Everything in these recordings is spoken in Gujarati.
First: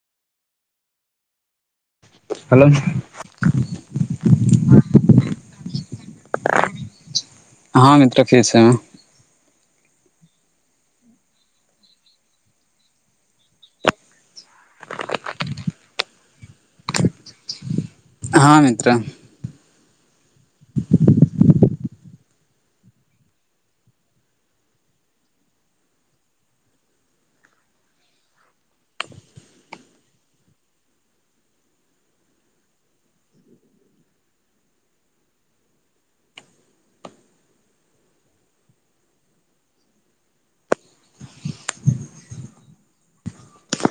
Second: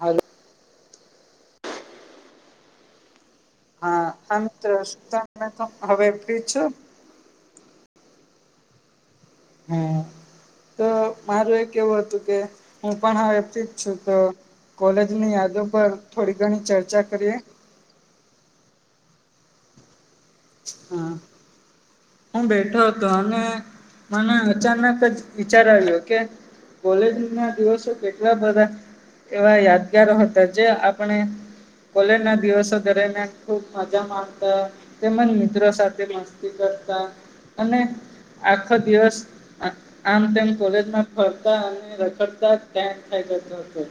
હલો. હલો. હા, હા મિત્ર શું તમે તો હવે ફ્રી છો? હા, મિત્રો કેહશે હા. હમ્મ, તો મારું એ કેવું હતું કે હું પણ હથી છું તો કોલેજની યાદો પર થોડી ઘણી ચર્ચા કરીએ. હા, મિત્ર. હા. હું બેઠો હતો અને મને અચાનક જ વિચાર આવ્યો કે કોલેજના દિવસો કેટલા બધા એવા યાદગારો હતા. જે આપણે કોલેજના દિવસો દરમિયાન ખૂબ મજા માનતા. તેમજ મિત્રો સાથે મસ્તી કરતા અને આખો દિવસ આમ તેમ કોલેજમાં ફરતા અને રખડતા જ ટાઈમ થઈ જતો.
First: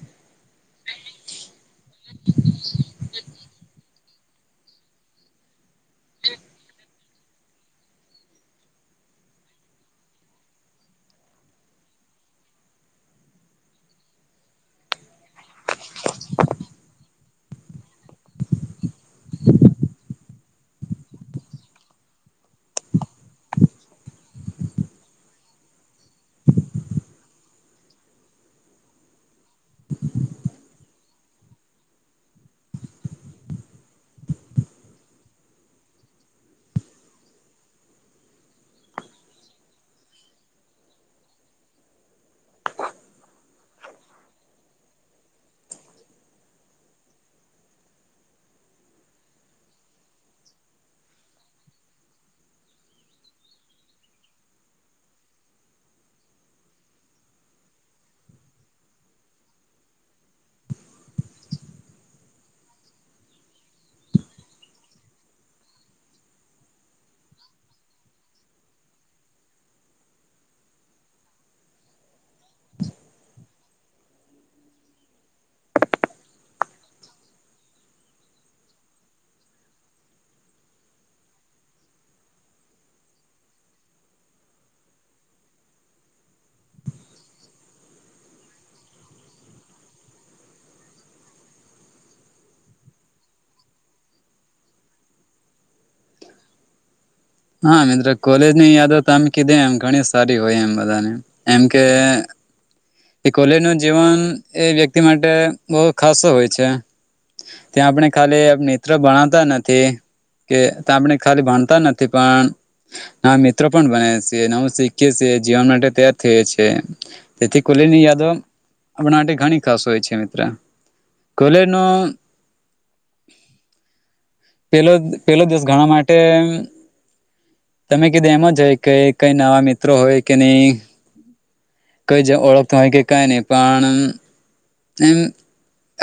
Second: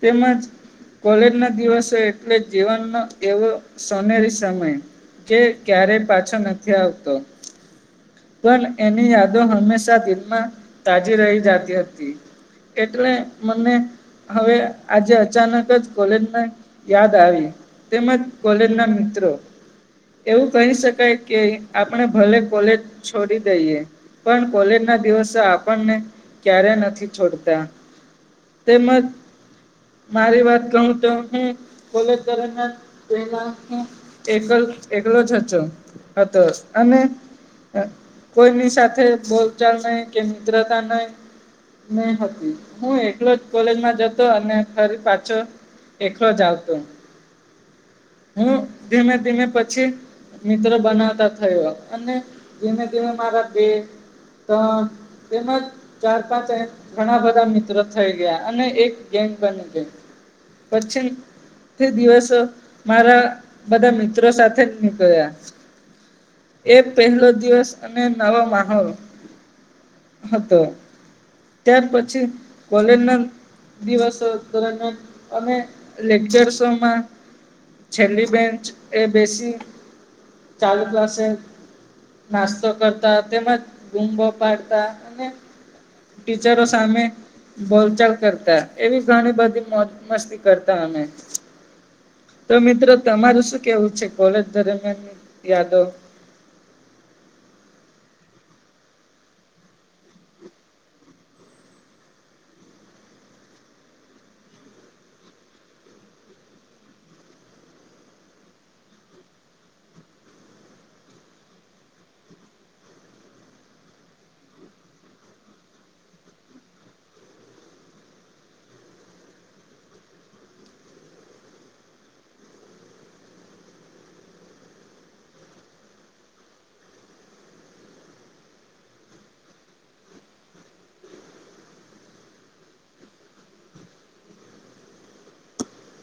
તેમજ કોલેજના દિવસો એટલે જીવનનો એવો સોનેરી સમય જે ક્યારેય પાછો નથી આવતો. પણ એની યાદો હંમેશા દિલમાં તાજી રહી જતી હતી. એટલે મને હવે આજે અચાનક જ કોલેજની યાદ આવી તેમજ કોલેજના મિત્રો, એવું કહી શકાય કે આપણે ભલે કોલેજ છોડી દઈએ પણ કોલેજ ના દિવસે આપણને ક્યારે નથી છોડતા તેમજ મારી વાત કહું તો હું કોલેજ દરમિયાન પહેલા એકલ એકલો જ હતો હતો અને કોઈની સાથે બોલચાલ નહી કે મિત્રતા નહી નહી હતી હું એકલોજ કોલેજમાં જતો અને ફરી પાછો એકલો જ આવતો હું ધીમે ધીમે પછી મિત્ર બનાવ તો થયો અને ધીમે ધીમે મારા બે ત્રણ તેમજ ચાર પાંચ ઘણા બધા મિત્રો થઈ ગયા અને એક ગેંગ બની ગઈ. પછી તે દિવસો મારા બધા મિત્રો સાથે જ નીકળ્યા એ પહેલો દિવસ અને નવો માહોલ હતો, ત્યાર પછી કોલેજના દિવસો દરમિયાન અમે લેકચરસોમાં છેલ્લી બેન્ચ એ બેસી ચાલુ ક્લાસે નાસ્તો કરતા, તેમજ બૂમો પાડતા અને ટીચરો સામે બોલચાલ કરતા, એવી ઘણી બધી મોજ મસ્તી કરતા અમે તો મિત્રો તમારું શું કેવું છે, કોલેજ દરમિયાન યાદો? હા મિત્ર, કોલેજ ની યાદો આમ કીધે એમ ઘણી સારી હોય એમ બધાને એમ કે એ કોલેજ નું જીવન એ વ્યક્તિ માટે બહુ ખાસો હોય છે ત્યાં આપણે ખાલી મિત્ર ભણાવતા નથી કે આપણે ખાલી ભણતા નથી પણ ના મિત્રો પણ બને છે નવું શીખએ છે જીવન માટે તૈયાર થય છે કોલેજ ની યાદો આપણા માટે ઘણી ખાસ હોય છે મિત્ર કોલેજ નો પેલો પેલો દિવસ ઘણા માટે તમે કીધું એમ જ હોય કે કઈ નવા મિત્રો હોય કે નહીં કઈ જ ઓળખત હોય કે કઈ નહી પણ એમ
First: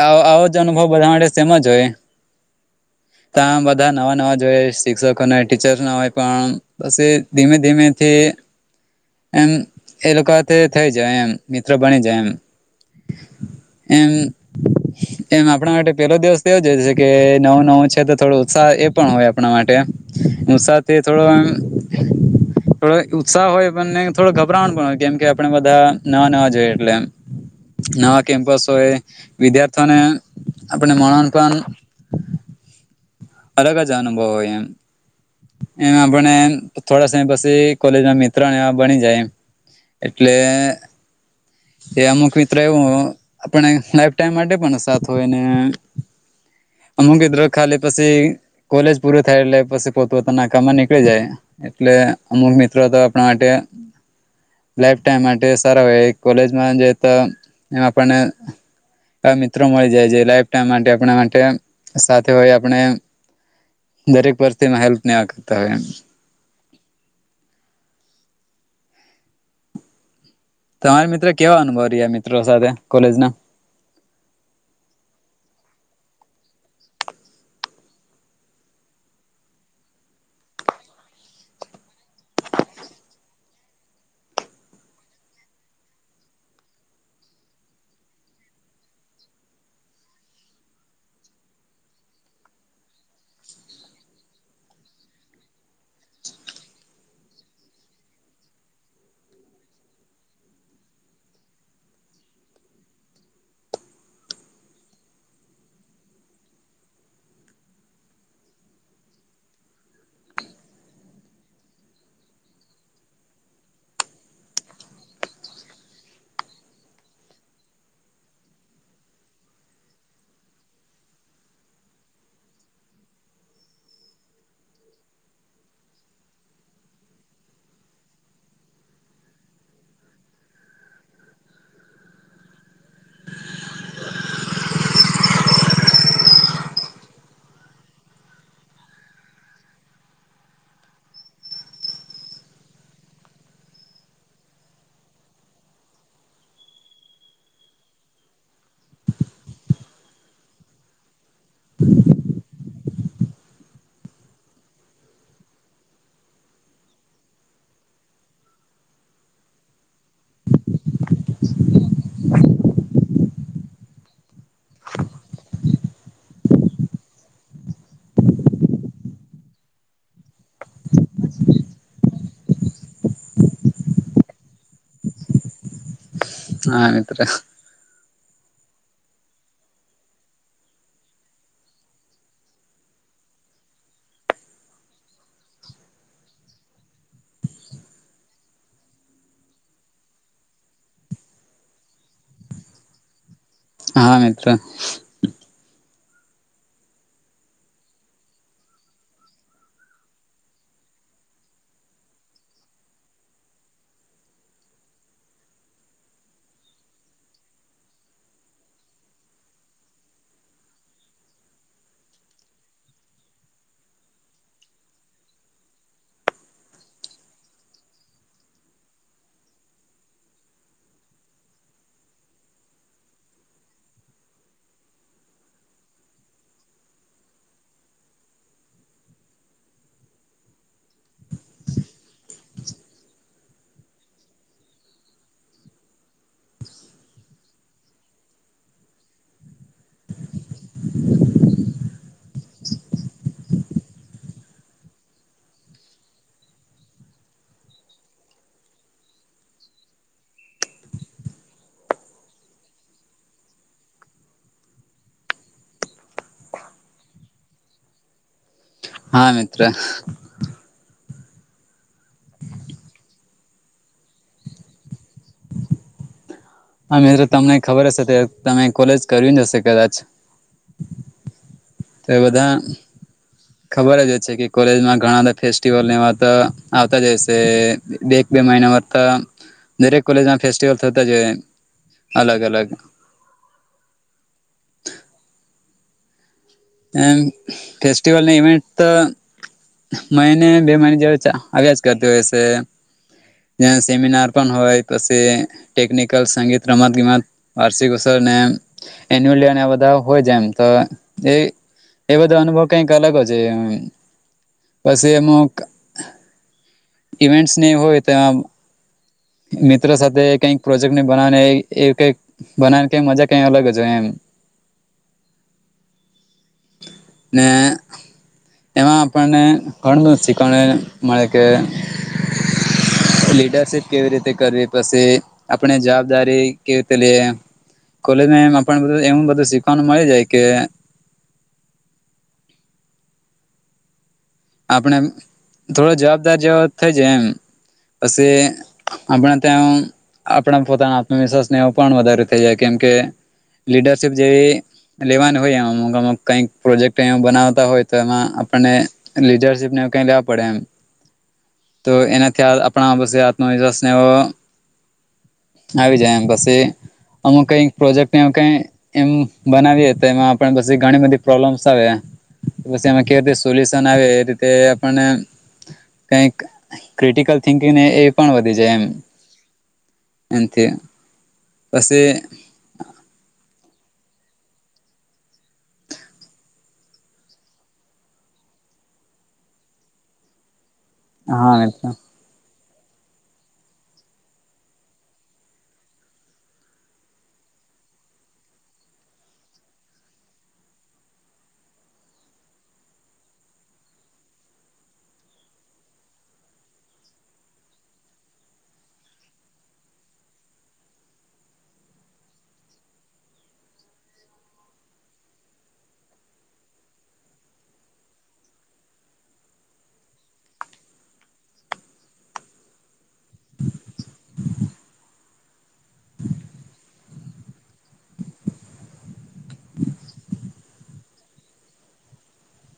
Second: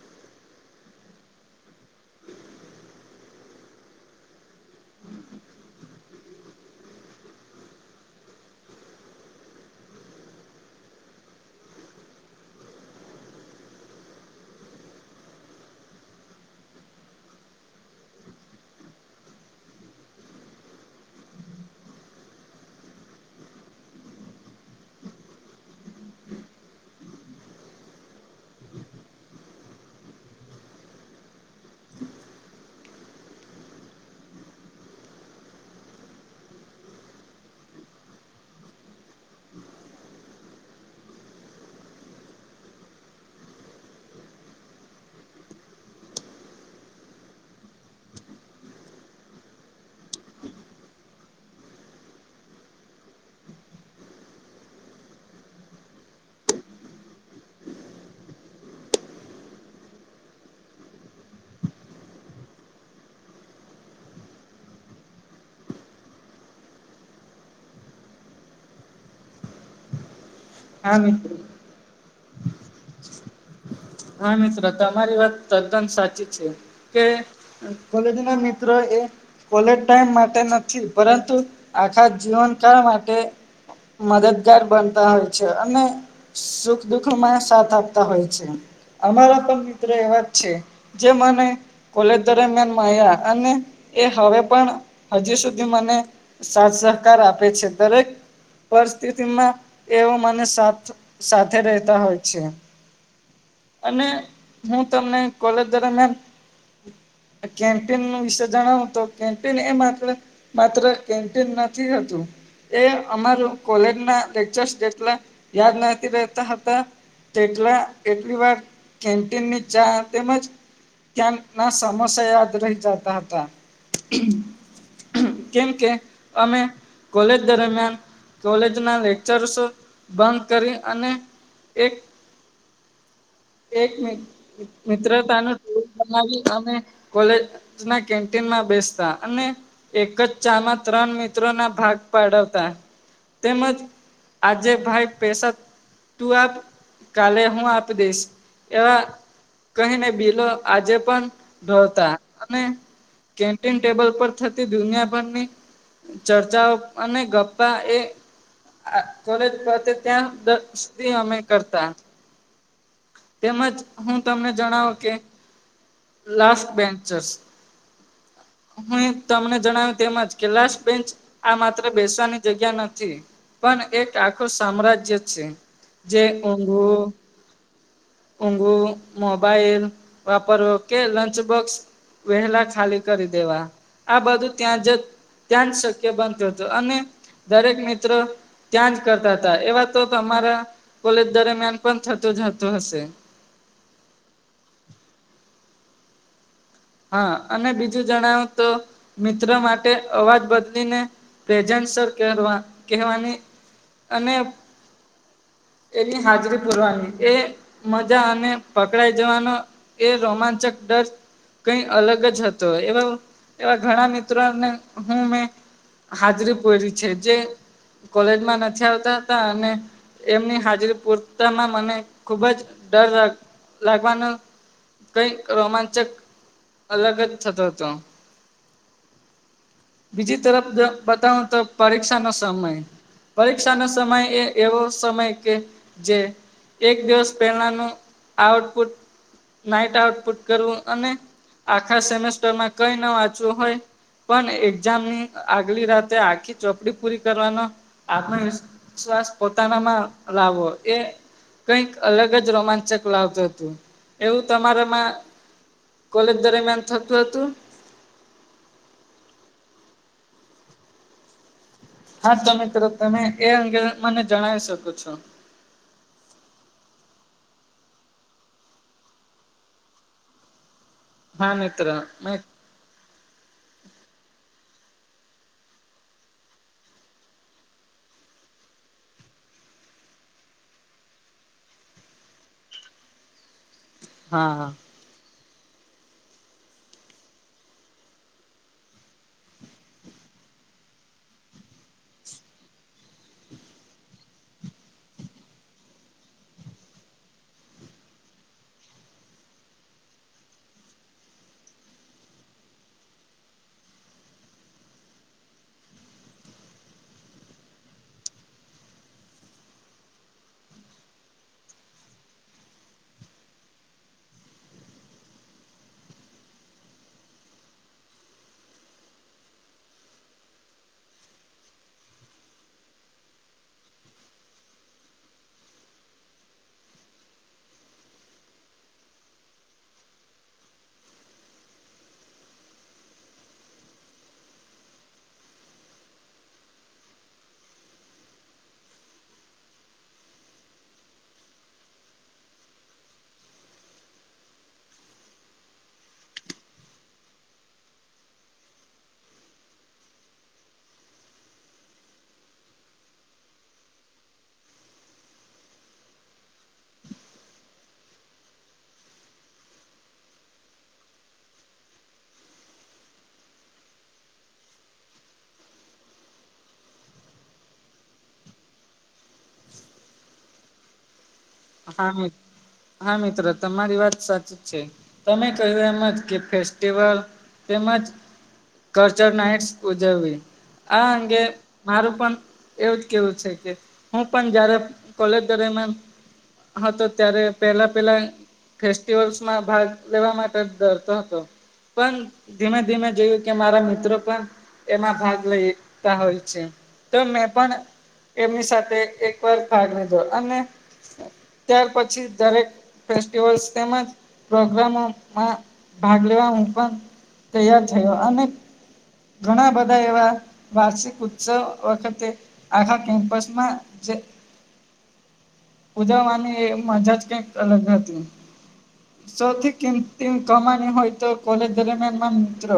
આવો જ અનુભવ બધા માટે સેમ જ હોય [inaudible] ત્યાં બધા નવા નવા જોઈએ શિક્ષકોને હોય ટીચર્સ ના હોય પણ પછી ધીમે ધીમેથી એમ એ લોકોથી થઈ જાય એમ મિત્ર બની જાય એમ એમ [inaudible] એમ આપણા માટે પેલો દિવસ તો એવોજ હોય છે કે નવું નવું છે તો થોડો ઉત્સાહ એ પણ હોય આપણા માટે ઉત્સાહથી થોડો આમ થડો ઉત્સાહ હોય પણ થોડો ગભરાણ પણ હોય કેમ કે આપણે બધા ન નવા જોઈએ એટલે નવા કેમ્પસ હોય વિદ્યાર્થીઓને આપણને મહાન પણ અલગ જ અનુભવ હોય એમ એમ આપણે થોડા સમય પછી કોલેજમાં મિત્ર ને એવાં બની જાય એમ એટલે એ ત્યાં અમુખ મિત્ર એવું હ આપણે લાઈફ ટાઈમ માટે પણ સાથ હોય ને અમુકી મિત્રો ખાલી પછી કોલેજ પૂરો થાય એટલે પછી પોત પોતાના કામમાં નીકળી જાય એટલે અમુક મિત્રો તો આપણાં માટે લાઈફ ટાઈમ માટે સારાં હોય કોલેજમાં જાય તો પણે મિત્રો મળી જાય છે લાઈફ ટાઈમ માટે આપણા માટે સાથે હોય આપણે દરેક ભરતીના હેલ્પ નહીં કરતાં હોય એમ હા તમારે મિત્ર મિત્રો કેવાં અનુભવ રહ્યાં મિત્રો સાથે કોલેજ ના હા મિત્ર તમારી વાત તદ્દન સાચી છે કે કોલેજ ના મિત્ર એ કોલેજ ટાઈમ માટે નથી પરંતુ આખાં જીવનકાળ માટે મદદગાર બનતાં હોય છે અને સુખ દુઃખમાં સાથ આપતા હોય છે અમારાં પણ મિત્રો એવાં જ છે જે મને કોલેજ દરમિયાન મળ્યા અને એ હવે પણ હજી સુધી મને સાથ સહકાર આપે છે દરેક પરિસ્થિતિમાં તેઓ મને સાથ સાથે રહેતાં હોય છે અને હું તમને કોલેજ દરમિયાન કેન્ટીનની વિશે જણાવ તો કેન્ટીન એ માત્ર માત્ર કેન્ટીન નથી હોતું એ અમાર કોલેજ ના લેકચર જેટલાં યાદ નથી રહેતા હોતાં તેટલા એટલી વાર કેન્ટીનની ચા તેમજ ત્યાં ના સમસા યાદ રહીં જતાં હતાં કેમકે અમે કોલેજ દરમિયાન કોલેજ નાં લેક્ચસો બંક કરી અને, એક એક મી મિત્રતા નો [unintelligible] બનાવી અમે કોલેજ ના કેન્ટીનમાં બેસતાં અને એક જ ચા માં ત્રણ મિત્રો નાં ભાગ પાડાવતા તેમજ આજે ભાઈ પૈસદ તું આપ, કાલે હું આપી દઈશ, એવાં કહીંને બિલો આજે પણ ઢોળતા અને કેન્ટીન ટેબલ પર થતી દુનિયાભરની ચર્ચાઓ, અને ગપ્પા એ આ કોલેજ પટે ત્યાં દ સુધી અમે કરતાં તેમજ હું તમને જણાવું કે લાસ્ટ બેન્ચર્સ હું ઇ તમને જણાવ્યું તેમજ, કે લાસ્ટ બેન્ચ આ માત્ર બેસાવાની જગ્યા નથી, પણ એક આખું સામ્રાજ્ય છે. જે હા ઊંઘવું મિત્ર, ઊંઘવું, મોબાઈલ વાપરો કે લંચ બોક્ષ વહેલા ખાલી કરી દેવાં, આ બધું ત્યાં જદ ત્યાંજ શક્ય બનતું હતું, અને દરેક મિત્ર ત્યાંજ કરતાં હતાં, એવા તો તમારાં કોલેજ દરમિયાન પણ થતુંજ હતું હશે હા મિત્ર હા, અને બીજું જણાવું તો મિત્ર માટે અવાજ બદલીને પ્રેજસ સર કરવા કહેવાની અને એની હાજરી પુરવાની એ મજા અને પકડાઈ જવાનો એ રોમાંચક ડર. કઈ અલગ જ હતો, એવો એવા ઘણા મિત્રોને હું મેં હાજરી પોરી છે, જે કોલેજમાં નથી આવતા હતા અને એમની હાજરી પૂરતામાં મને ખુબ જ ડર લાગ લાગવાનો કઈ રોમાંચક. અલગજ થતો હતો. બીજી તરફ દ બતાવું તો પરીક્ષા નો સમય પરીક્ષા નો સમય એ એવો સમય કે જે. એક દિવસ પહેલાનું આઉટપુટ, નાઈટ આઉટપુટ કરવું અને આખા સેમેસ્ટર માં કઈ ન વાંચવું હોય. પણ એક્ઝામની આગલી રાતે આખી ચોપડી પૂરી કરવાનો આત્મ વીશ્વાસ પોતાનામાં લાવો એ. કઈક અલગ જ રોમાંચક લાવતું હતું, એવું તમારામાં કોલેજ દરમિયાન થતું હતું? હા મિત્ર હા તો મિત્રો તમે એ અંગે મને જણાવી શકો છો. હા મિત્રો તમને ખબર હશે, ત્યારે તમે કોલેજ કર્યું ની હશે કદાચ હા મિત્ર તે મે બધા [inaudible] ખબર જ હો છે કે કોલેજમાં ઘણા બધા ફેસ્ટિવલ ને એવા તો આવતા જ હોય શે બે મહિના મળતા દરેક કોલેજમાં ફેસ્ટિવલ થતા જ અલગ અલગ. હા હા. એ ફેસ્ટીવલની ઇવેન્ટ તો મહિને બે મહિને જે આયાજ કરતી હોય છે. ત્યાં સેમિનાર પણ હોય પછી ટેકનિકલ સંગીત રમત ગમત વાર્ષિક ઉત્સવ એન્યુલ બધા હોય એમ તો એ એ બધો અનુભવ કઈક અલગ છે પછી અમૂક ઇવેન્ટસ ને એ હોય તો. મિત્રો સાથે કઈક પ્રોજેક્ટને બનાવને એ કઈક બનાવ કઈ મજા કઈ અલગ જ છે હોય એમ. [inaudible] ને. એમાં આપણને ઘણું બધું શીખવણ મળે કે લીડરશિપ કેવી રીતે કરવી પછી આપણે જવાબદારી કેવી રીતે લઈએ કોલેજમાં એમને બધું એવું બધું શીખવાનું મળી જાય કે. આપણે થોડો જવાબદાર જેવો થઈ જાય એમ. પછી આપણા ત્યા આપણા પોતાના આત્મવિશ્વાસને પણ વધારે થઈ જાય કેમ કે લીડરશીપ જેવી લેવાનું હોય એમાં અમુક અમ કઈક પ્રોજેક્ટ બનાવતા હોય તો એમાં આપણને લીડરશીપ ને કઈ લેવા પડે એમ તો એનાથી આપણા બસે આત્મવિશ્વાસ ને એવો આવી જાય એમ પછી અમુક કઈક પ્રોજેક્ટને કઈ એમ બનાવીએ તો એમાં પી ઘણી બધી પ્રોબ્લેમ્સ આવે પછી એમાં કેવી રીતે સોલ્યુશન આવે એ રીતે. આપણને કક ક્રિટિકલ થિંકિંગને એ પણ વધી જાય એમ. એનથી હા હા મિત્રો તમારી વાત સાચી છે તમે કહ્યું એમ જ કે ફેસ્ટિવલ તેમજ કલ્ચર નાઇટ્સ ઉજવવી આ અંગે હા મિત્ર મારું પણ એવું જ કેવું છે કે હું પણ જયારે કોલેજ દરમિયાન હા તો ત્યારે પેલા પેલા ફેસ્ટિવલ્સમાં ભાગ લેવા માટે ડરતો હતો પણ ધીમે ધીમે જોયું કે મારા મિત્રો પણ એમાં ભાગ લેતા હોય છે તો મેં પણ એમની સાથે એક વાર ભાગ લીધો અને ત્યાર પછી દરેક ફેસ્ટિવસ તેમજ પ્રોગ્રામોમાં ભાગ લેવા હું પણ તૈયાર થયો અને ઘણા બધા એવા વાર્ષિક ઉત્સવ વખતે આખા કેમ્પસમાં જે ઉજવવા ની એ મજા જ કઈક અલગ હતી સૌથી કિંમતી કમાની હોય તો કોલેજ દરમિયાના મિત્રો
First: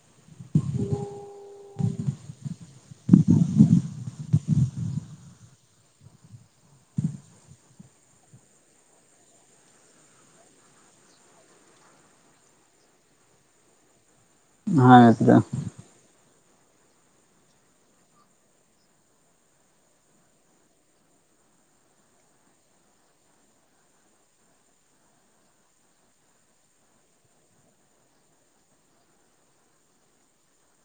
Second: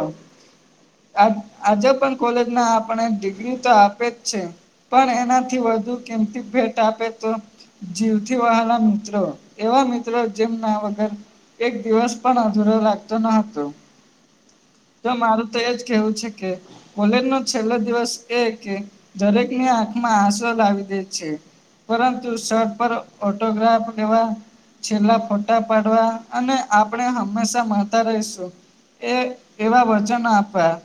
આજે પણ કોલેજમાં આપને ડિગ્રી તો આપે જ છે. પણ એનાથી વધુ કિંમતી ભેટ આપે તો? જીવથી વ્હાલા મિત્રો એવા મિત્રો જેમ ના એક દિવસ પણ અધૂરો લાગતો ન હતો. હા તો મિત્ર મારું તો એજ કેવું છે કે, કોલેજ નો છેલ્લો દિવસ એ કે દરેકની આંખમાં આંસુ લાવી દે છે. પરંતુ સર પર ઓટોગ્રાફ લેવા છેલ્લા ફોટા પાડવા અને આપણે હંમેશા મળતા રહીશું. એ એવા વચન આપ્યા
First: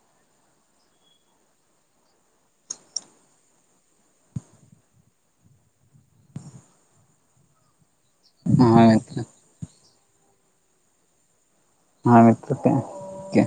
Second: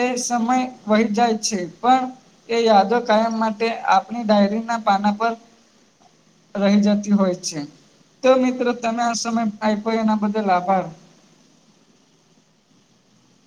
એ સમય વહી જાય છે પણ! એ યાદો કાયમ માટે આપણી ડાયરીના પાના પર. રહી જતી હોય છે. તો મિત્રો હા તમે આ મિત્ર તો આપ્યો એના બદલ આભાર! [unintelligible] હિતિત કે